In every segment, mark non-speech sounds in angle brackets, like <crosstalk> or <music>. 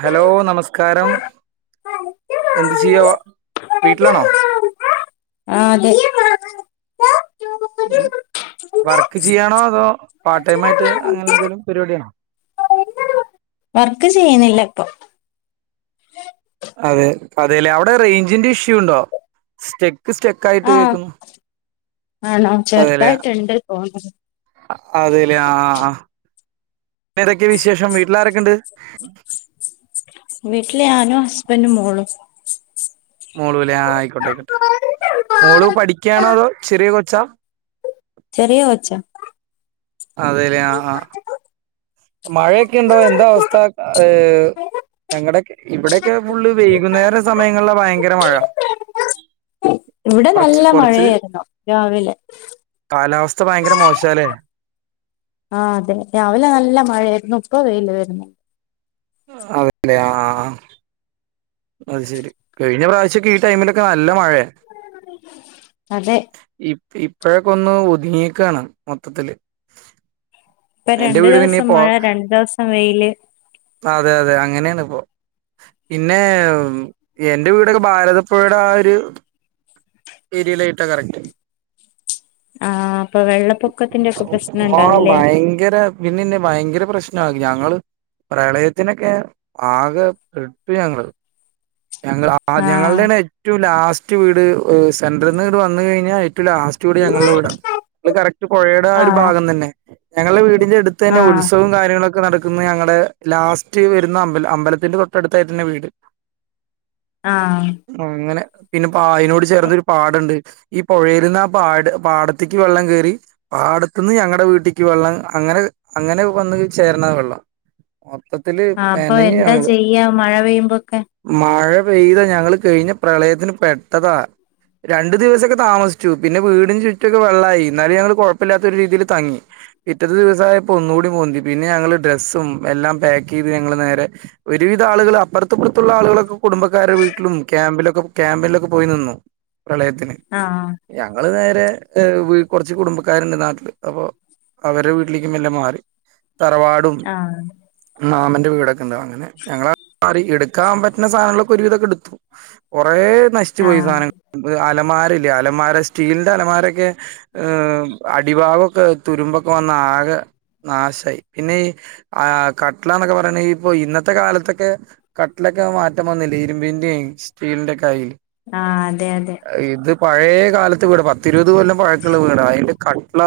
Hello നമസ്കാരം എന്ത് ചെയ്യുവാ വീട്ടിലാണോ ആഹ് അതെ വർക്ക് ചെയ്യാണോ അതോ പാർട്ട് ടൈം ആയിട്ട് അങ്ങനെ എന്തെലും പരിപാടി ആണോ വർക്ക് ചെയ്യുന്നില്ല ഇപ്പൊ അതെ അതെ അല്ലേ അവിടെ റേഞ്ചിന്റെ ഇഷ്യൂ ഉണ്ടോ സ്റ്റെക്ക് സ്റ്റെക്ക് ആയിട്ട് ആ കേൾക്കുന്നു ആണോ ചെറുത് ആയിട്ട് ഇണ്ട് തോന്ന്ണ് അ അതെ ലെ ആഹ് അഹ് ഇപ്പ എന്തൊക്കെ വിശേഷം വീട്ടില് ആരൊക്കെ ഉണ്ട്? വീട്ട്ല് ഞാനും ഹസ്ബന്റും മോളും. മോളൂ അല്ലേ ആഹ് ആയ്ക്കോട്ടെ അയ്ക്കോട്ടെ മോള് പഠിക്ക്യാണോ അതോ ചെറിയ കൊച്ചാ? ചെറിയ കൊച്ചാ അതെ ലേ ആഹ് ആഹ് മഴയൊക്കെ ഉണ്ടോ എന്താ അവസ്ഥ ഏഹ് ഞങ്ങടെ ഒക്കെ ഇവിടെ ഒക്കെ ഫുള്ള് വൈകുന്നേര സമയങ്ങളിലാ ഭയങ്കര മഴ ഇവ്ടെ കൊറച്ച് നല്ല കൊറച്ച് മഴയേയിര്ന്നു രാവിലെ. കാലാവസ്ഥ ഭയങ്കര മോശാ ലെ ആഹ് അതെ രാവിലെ നല്ല മഴ ആയിരുന്നു ഇപ്പ വെയ്ല് വര്ന്നെ അതേ ലെ ആഹ് ആഹ് ആഹ് അത് ശെരി കഴിഞ്ഞ പ്രാവശ്യം ഒക്കെ ഈ ടൈമിലൊക്കെ നല്ല മഴയാ അതെ ഇ ഇപ്പഴൊക്കെ ഒന്ന് ഒതുങ്ങിയേക്കാണ് മൊത്തത്തില് ഇപ്പ എന്റെ രണ്ടു വീട് പിന്നെ ദിവസം ഇപ്പോ മഴ രണ്ടു ദിവസം വെയില് അതെ അതെ അങ്ങനെ ആണ് ഇപ്പോ പിന്നേം എന്റെ വീട് ഒക്കെ ഭാരതപ്പുഴയുടെ ആ ഒരു ഏരിയിലായിട്ടാ കറക്റ്റ് ആഹ് അപ്പൊ വെള്ളപ്പൊക്കത്തിന്റെ ഒക്കെ പ്രശ്നം ആ ഉണ്ടാവൂല്ലേ ഭയങ്കര പിന്നെ എന്നെ ഭയങ്കര പ്രശ്നാ ഞങ്ങള് പ്രളയത്തിനൊക്കെ ആകെ പെട്ടു ഞങ്ങള് ഞങ്ങള് ആ ആഹ് ഞങ്ങളുടെ ആണ് ഏറ്റവും ലാസ്റ്റ് വീട് സെന്ററിൽന്ന് ഇങ്ങട്ട് വന്ന് കഴിഞ്ഞാ ഏറ്റവും ലാസ് റ്റൂടി ഞങ്ങളുടെ വീടാണ് ഇത് കറക്റ്റ് പുഴയുടെ ആ ഒരു ആഹ് ഭാഗം തന്നെ ഞങ്ങളുടെ വീടിന്റെ അടുത്ത് ആഹ് തന്നെ ആഹ് ഉത്സവം കാര്യങ്ങളൊക്കെ നടക്കുന്നെ ഞങ്ങളുടെ ലാസ്റ്റ് വരുന്ന അമ്പലം അമ്പലത്തിന്റെ തൊട്ടടുത്തായിട്ട് തന്നെ വീട് ആഹ് അങ്ങനെ പിന്നെ പായലോട് ചേർ അത് ഒരു പാടം ഉണ്ട് ഈ പുഴയിൽന്ന് ആ പാട് പാടത്തേക്ക് വെള്ളം കേറി പാടത്തു നിന്ന് ഞങ്ങടെ വീട്ടിക്ക് വെള്ളം അങ്ങനെ അങ്ങനെ വന്ന് ചേരുന്നതാ വെള്ളം മൊത്തത്തില് അപ്പൊ പേനഞ്ഞ് എന്താ ഞങ്ങള് ചെയ്യാ മഴ പെയ്യുമ്പോക്കെ മഴ പെയ്ത ഞങ്ങള് കഴിഞ്ഞ പ്രളയത്തിന് പെട്ടതാ രണ്ടു ദിവസം ഒക്കെ താമസിച്ചു പിന്നെ വീടിന് ചുറ്റു ഒക്കെ വെള്ളായി എന്നാലും ഞങ്ങള് കുഴപ്പല്ലാത്ത ഒരു രീതിയിൽ തങ്ങി പിറ്റത്തെ ദിവസം ആയപ്പോ ഒന്നു കൂടി പൊന്തി പിന്നെ ഞങ്ങള് ഡ്രസ്സും എല്ലാം പാക്ക് ചെയ്ത് ഞങ്ങള് നേരെ ഒരു വിധം ആളുകള് അപ്പുറത്തും ഇപ്പുറത്തുള്ള ആളുകളൊന്നും കുടുംബക്കാരുടെ വീട്ടിലും ക്യാമ്പിലൊക്കെ ക്യാമ്പിലൊക്കെ പോയി നിന്നു പ്രളയത്തിന് ആഹ് ഞങ്ങള് നേരെ ഏഹ് കുറച്ച് കുടുംബക്കാരുണ്ട് നാട്ടില് അപ്പൊ അവരെ വീട്ടിലേക്ക് മല്ലെ മാറി തറവാടും ആഹ് മാമന്റെ വീടൊക്കെ ഉണ്ട അങ്ങനെ <unintelligible> എടുക്കാൻ പറ്റുന്ന സാധനങ്ങളൊക്കെ ഒരുവിധതൊക്കെ എടുത്തു കൊറെ നശിച്ചു പോയി ആഹ് സധനങ്ങൾ അലമാരല്ലേ അലമാര സ്റ്റീലിന്റെ അലമാരൊക്കെ ഏഹ് അടിഭാഗമൊക്കെ തുരുമ്പൊക്കെ വന്ന ആകെ നാശമായി പിന്നെ ഈ ആഹ് കട്ല എന്നൊക്കെ പറയണെ ഇപ്പൊ ഇന്നത്തെ കാലത്തൊക്കെ കട്ടിലൊക്കെ മാറ്റം വന്നില്ല ഇരുമ്പിന്റെയും സ്റ്റീലിന്റെക്കായി ആഹ് അതെ അതെ ഇത് പഴയ കാലത്ത് വീട പത്തിരുപത് കൊല്ലം പഴക്കുള്ള വീട അതിന്റെ ക കട്ട്ള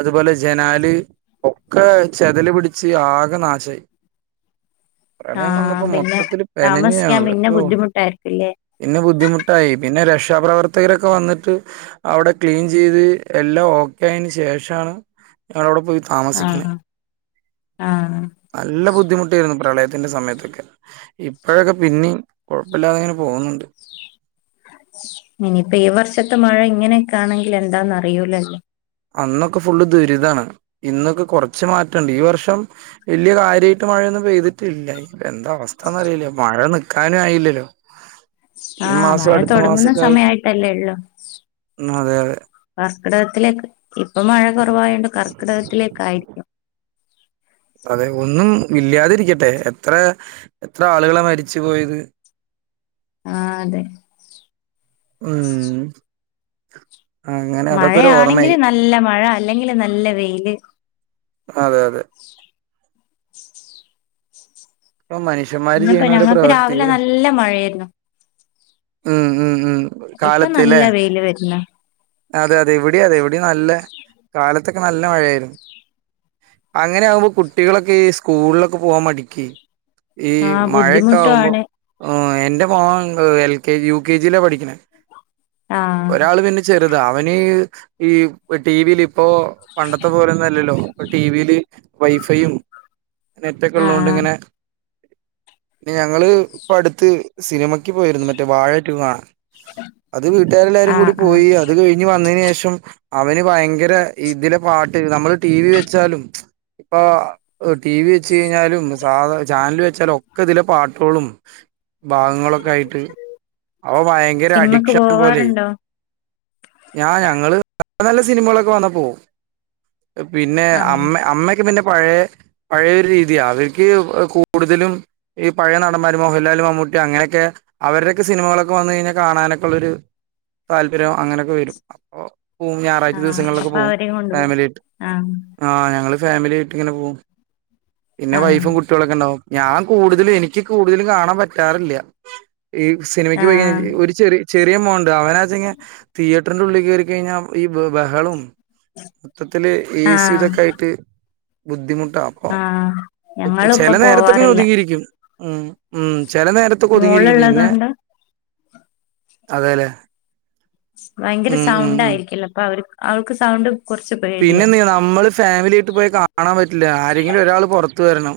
അതുപോലെ ജനാല് ഒക്കെ ചെതല് പിടിച്ച് ആകെ നാശമായി പ്രളയം ആഹ് വന്നപ്പോ പിന്നെ മൊത്തത്തില് പെനഞ്ഞു താമസിക്കാൻ ഞങ്ങള് പിന്നെ ബുദ്ധിമുട്ടായിരിക്കുംല്ലേ പിന്നെ ബുദ്ധിമുട്ട് പിന്നെ രക്ഷ്യാപ്രവർത്തകരൊക്കെ വന്നിട്ട് അവിടെ ക്ലീൻ ചെയ്ത് എല്ലാം ഓക്കെ ആയതിന് ശേഷമാണ് ഞങ്ങളവിടെ പോയി താമസിക്കുന്നത് ആഹ് ആഹ് നല്ല ബുദ്ധിമുട്ടായിരുന്നു പ്രളയത്തിന്റെ സമയത്തൊക്കെ ഇപ്പോഴൊക്കെ പിന്നിം കൊഴപ്പല്ലാതെ ഇങ്ങനെ പോകുന്നുണ്ട് ഇനിയിപ്പ ഈ വർഷത്തെ മഴ ഇങ്ങനെയൊക്കെ ആണെങ്കിൽ എന്താന്ന് അറിയൂലല്ലോ അന്നൊക്കെ ഫുള്ള് ദുരിതമാണ് ഇന്നൊക്കെ കുറച്ച് മാറ്റം ഉണ്ട് ഈ വർഷം വലിയ കാര്യമായിട്ട് മഴയൊന്നും പെയ്തിട്ടില്ലനി എന്ത അവസ്ഥന്നറിയില്ലേ മഴ നിക്കാനും ആയില്ലല്ലോ <inaudible> ആഹ് മാസം മഴ അടുത്ത തുടങ്ങുന്ന മാസൊക്കെ ആയിട്ട് സമയമായിട്ടല്ലേ ഉള്ളു ഉം അതെ അതെ കർക്കിടകത്തിലേക്ക് ഇപ്പ മഴ കുറവായോണ്ട് കർക്കിടകത്തിലേക്കായിയിരിക്കും അതെ ഒന്നും ഇല്ലാതിരിക്കട്ടെ എത്ര എത്ര ആളുകളെ മരിച്ചു പോയത് ആഹ് അതെ ഉം അങ്ങനെ അതൊക്കെ ഒരു ഓർമ്മയായി മഴയാണെങ്കില് നല്ല മഴ അല്ലെങ്കിൽ നല്ല വെയില് അതെ അതെ ഇപ്പൊ മനുഷ്യന്മാര് ഇന്നിപ്പോ ചെയ്യണ ഓരോ ഞങ്ങക്ക് രാവിലെ പ്രവർത്തികള് നല്ല മഴയായിരുന്നു ഉം ഉം ഉം ഇപ്പൊ കാലത്ത് ല്ലേ നല്ല വെയില് വരുന്നു അതെ അതെ ഇവിടെ അതെ ഇവിടെ നല്ല കാലത്തൊക്കെ നല്ല മഴയായിരുന്നു അങ്ങനെ ആകുമ്പോ കുട്ടികളൊക്കെ സ്കൂളിലൊക്കെ പോവാൻ മടിക്കും ഈ ആഹ് മഴയൊക്കെ ബുദ്ധിമുട്ടും ആവുമ്പോ ആണ് ആഹ് എന്റെ മോൻ എൽ കെ യു കെ ജിയില പഠിക്കണ ആഹ് ഒരാള് പി ചെറുതാ അവന് ഈ ടിവിൽ ഇപ്പോ പണ്ടത്തെ പോലന്നല്ലല്ലോ ടിവില് വൈഫൈയും നെറ്റൊക്കെ ഉള്ളുകൊണ്ട് ആഹ് ഇങ്ങനെ പിന്ന ഞങ്ങള് ഇപ്പ അടുത്ത് സിനിമക്ക് പോയിരുന്നു മറ്റേ വാഴ ടു കാണാൻ അത് വീട്ടുകാരെല്ലാരും കൂടി ആഹ് ആഹ് പോയി അത് കഴിഞ്ഞ് വന്നതിന് ശേഷം അവെന് ഭയങ്കര ഇതിലെ പാട്ട് നമ്മെള് ടി വി വെച്ചാലും. ആഹ് ഓ ടി വി വെച്ച് കഴിഞ്ഞാലും. സാധ ചാനല് വെച്ചാലും ഒക്കെ ഇതില പാട്ടുകളും. ഭാഗങ്ങളൊക്കെ ആയിട്ട്. അവ ഭയങ്കര സിനിമക്ക് അഡിക്ഷൻ പോലെആയി പോവാറുണ്ടോ ഞാ ഞങ്ങെള് നല്ല സിനിമകളൊക്കെ വന്നാ പോവും പിന്നെ ആഹ് അമ്മ അമ്മക്ക് പിന്നെ. പഴേ പഴേയൊരു രീതിയാ. അവെരിക്ക് കൂടുതലും. ഈ പഴയ നടന്മാര് മോഹൻലാല്, മമ്മൂട്ടി അങ്ങനെയൊക്കെ അവരുടെയൊക്കെ സിനിമകളൊക്കെ വന്ന് കഴിഞ്ഞാൽ കാണാനൊക്കെയുള്ളൊരു. താല്പര്യം അങ്ങനെയൊക്കെ വെരും അപ്പോ. ഉം ഞായറാഴ്ച ആഹ് ദിവസങ്ങളിലൊക്കെ അപ്പൊ പോവും. അവരെയും കൊണ്ടുപോകും ഫാമിലിയായിട്ട്. ആഹ് ആഹ് ഞങ്ങള് ഫാമിലിയായിട്ടിങ്ങനെ പോവും. പിന്നെ ആഹ് വൈഫും കു കുട്ടികളൊക്കെ ഒണ്ടാവും. ഞാൻ കൂടുതലും, എനിക്ക് കൂടുതലും കാണാൻ പറ്റാറില്ല. ഈ സിനിമയ്ക്ക് പോയി ആഹ് കഴിഞ്ഞാ ഒരു ചെറിയ ചെറിയ മോനൊണ്ട് അവനാ. തിങ്ങ് തിയേറ്ററിന്റെ ഉള്ളിൽ കേറി കഴിഞ്ഞാ. ഈ ബഹളും മൊത്തത്തില് എ സി ആഹ് യിതൊക്കെയായിട്ട് ബുദ്ധിമുട്ടാവും. ആഹ് ഓ ഞങ്ങളും ഇപ്പൊ ചെല നേരത്തൊക്കെ പോവാറില്ല ഒതുങ്ങിയിരിക്കും. ഉം ഉം ചെല നേര ത്തൊക്കെ ഒതുങ്ങിയിരിക്കും മോളുള്ളത് പിന്നെ. കൊണ്ട് അതേല്ലെ. ഭയങ്കര സൗണ്ടായിരിക്കൂല്ലോ. അപ്പൊ അവരിക്ക് അവർക്ക് സൗണ്ട്. കുറച്ച് പേടിയാ പിന്നെന്ന് നമ്മള് ഫാമിലിയായിട്ട് പോയി കാണാൻ പറ്റില്ല. ആരെങ്കിലും ഒരാള് പൊറ ത്തുവരണം.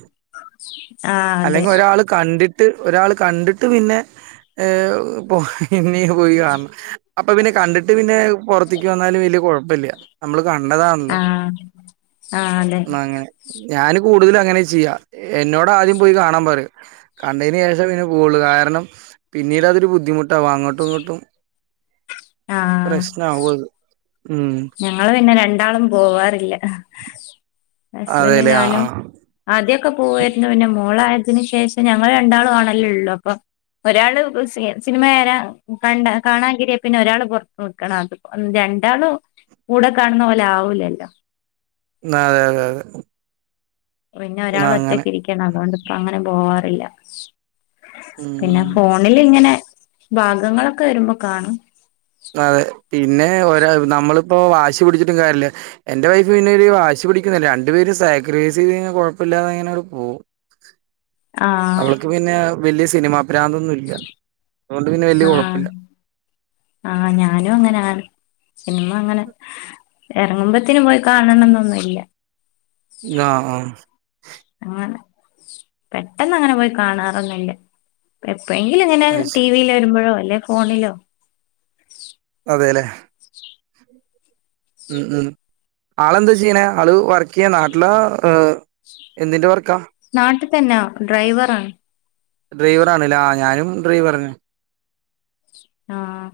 ആഹ് അതെ. അല്ലെങ്കി ഒരാള് കണ്ടിട്ട് ഒരാള് കണ്ടിട്ട് പിന്നെ ഏഹ് പോയ് പിന്നെയും പോയി കാണണം. അപ്പൊ പിന്നെ കണ്ടിട്ട് പിന്നെ പൊറത്തേക്ക് വന്നാലും വെല്യാ കൊഴപ്പില്യാ. നമ്മള് കണ്ടതാണല്ലോ ആഹ് ആഹ് അതെ എന്നാ അങ്ങനെ. ഞാന് കൂടുതല് അങ്ങനെ ചെയ്യാ. എന്നോടാദ്യം പോയി കാണാൻ പറയും. കണ്ടതിന് ശേഷം പിന്നെ പോവുള്ളൂ. കാരണം. പിന്നീട് അതൊരു ബുദ്ധിമുട്ടാവും. അങ്ങോട്ടും ഇങ്ങോട്ടും ആഹ് പ്രശ്നാവും അത്. ഉം ഞങ്ങള് പിന്നെ രണ്ടാളും പോവാറില്ല. ഹസ്ബന്റും അതെല്ലേ ആ ഞാനും. ആ ആദ്യൊക്കെ പോവാരുന്നു. പിന്നെ മോളായതിന് ശേഷം ഞങ്ങള് രണ്ടാളും ആണല്ലേയുള്ളു അപ്പൊ. ഒരാള് സിനിമയരാൻ കണ്ട കാണാൻ കേറിയാൽ പിന്നെ ഒരാള് പൊറത്ത് നിക്കണം അത്. രണ്ടാളും കൂടെ കാണുന്ന പോലെ ആവൂലല്ലോ. ന്നാ അതെ, അതെ, അതെ. പിന്നെ ഒരാള് അങ്ങനെ ഒറ്റക്കിരിക്കണം അതുകൊണ്ടിപ്പൊ അങ്ങനെ പോവാറില്ല. പിന്നെ ഉം ഫോണിലിങ്ങനെ ബാഗങ്ങളൊക്കെ വെരുമ്പോ കാണും. അതെ പിന്നെ ഒരാ നമ്മളിപ്പോ വാശി പിടിച്ചിട്ടും കാര്യല്ല. എന്റെ വൈഫ് പിന്നെ ഒരു വാശി പിടിക്കുന്നില്ല. രണ്ട് പേര് സാക്രിഫൈസ് ചെയ്ത് കഴിഞ്ഞാ കൊഴപ്പമില്ലാതിങ്ങനങ്ങ് പോം. ആഹ് അവൾക്ക് പിന്നെ വെല്യാ സിനിമാ പ്രാന്തൊന്നുമില്ല. അതുകൊണ്ട് പിന്നെ വെല്യാ ആഹ് കൊഴപ്പില്ല. ആഹ് ഞാനും അങ്ങനെയാണ്. സിനിമയങ്ങനെ. എറങ്ങുമ്പത്തേന് പോയി കാണണോന്നൊന്നുമില്ല. ആഹ് ആഹ് അങ്ങനെ പെട്ടെന്ന് അങ്ങനെ പോയി കാണാറൊന്നുമില്ല. എപ്പോഴെങ്കില് ഇങ്ങനെ അത് ടി ശരി വി യില് വരുമ്പോഴോ അല്ലേ ഫോണിലോ. അതേലെ ഉം ഉം ആളെന്താ ചെയ്യണേ. ആള് വർക്ക് ചെയ്യാ. നാട്ടിലോ എന്തിന്റെ വർക്കാ. നാട്ടിൽ തന്നാ ഡ്രൈവറാണ്. ഡ്രൈവറാണല്ലേ. ആഹ് ഞാനും ഡ്രൈവറന്നെ ആഹ്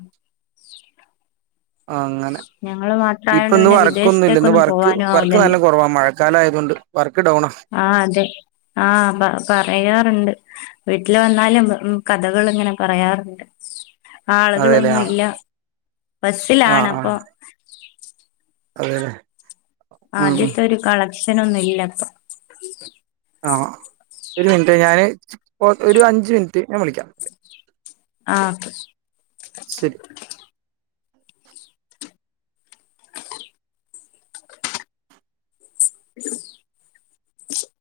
ആഹ് അങ്ങനെ. ഞങ്ങള് ഇപ്പൊ മാത്രായോണ്ട് ഇന്ന് പിന്നെ വർക്കൊന്നുല്ല. ഇന്ന് വിദേശത്തേക്കൊന്നും വർക്ക്, പോവാനും വർക്ക് ആവില്ലല്ലോ നല്ല കൊറവാ മഴ കാലം ആയതോണ്ട് വർക്ക് ഡൗണാ. ആഹ് അതെ ആഹ് പറയാറുണ്ട്. വീട്ട്ല് വന്നാലും കഥകള്ങ്ങനെ പറയാറ്ണ്ട്. അതെല്ലേ ആ ആള്കളൊന്നുല്ല ബസ്സിലാണ് അപ്പൊ അതെ. ആദ്യത്തൊരു കളക്ഷനൊന്നുല്ലപ്പൊ. ആഹ് ഒരു മിൻറ്റെ ഞാന് ഒ ഒരഞ്ച് മിൻറ്റ് ഞാൻ വിളിക്കാ. ആഹ്. ശെരി. <inaudible>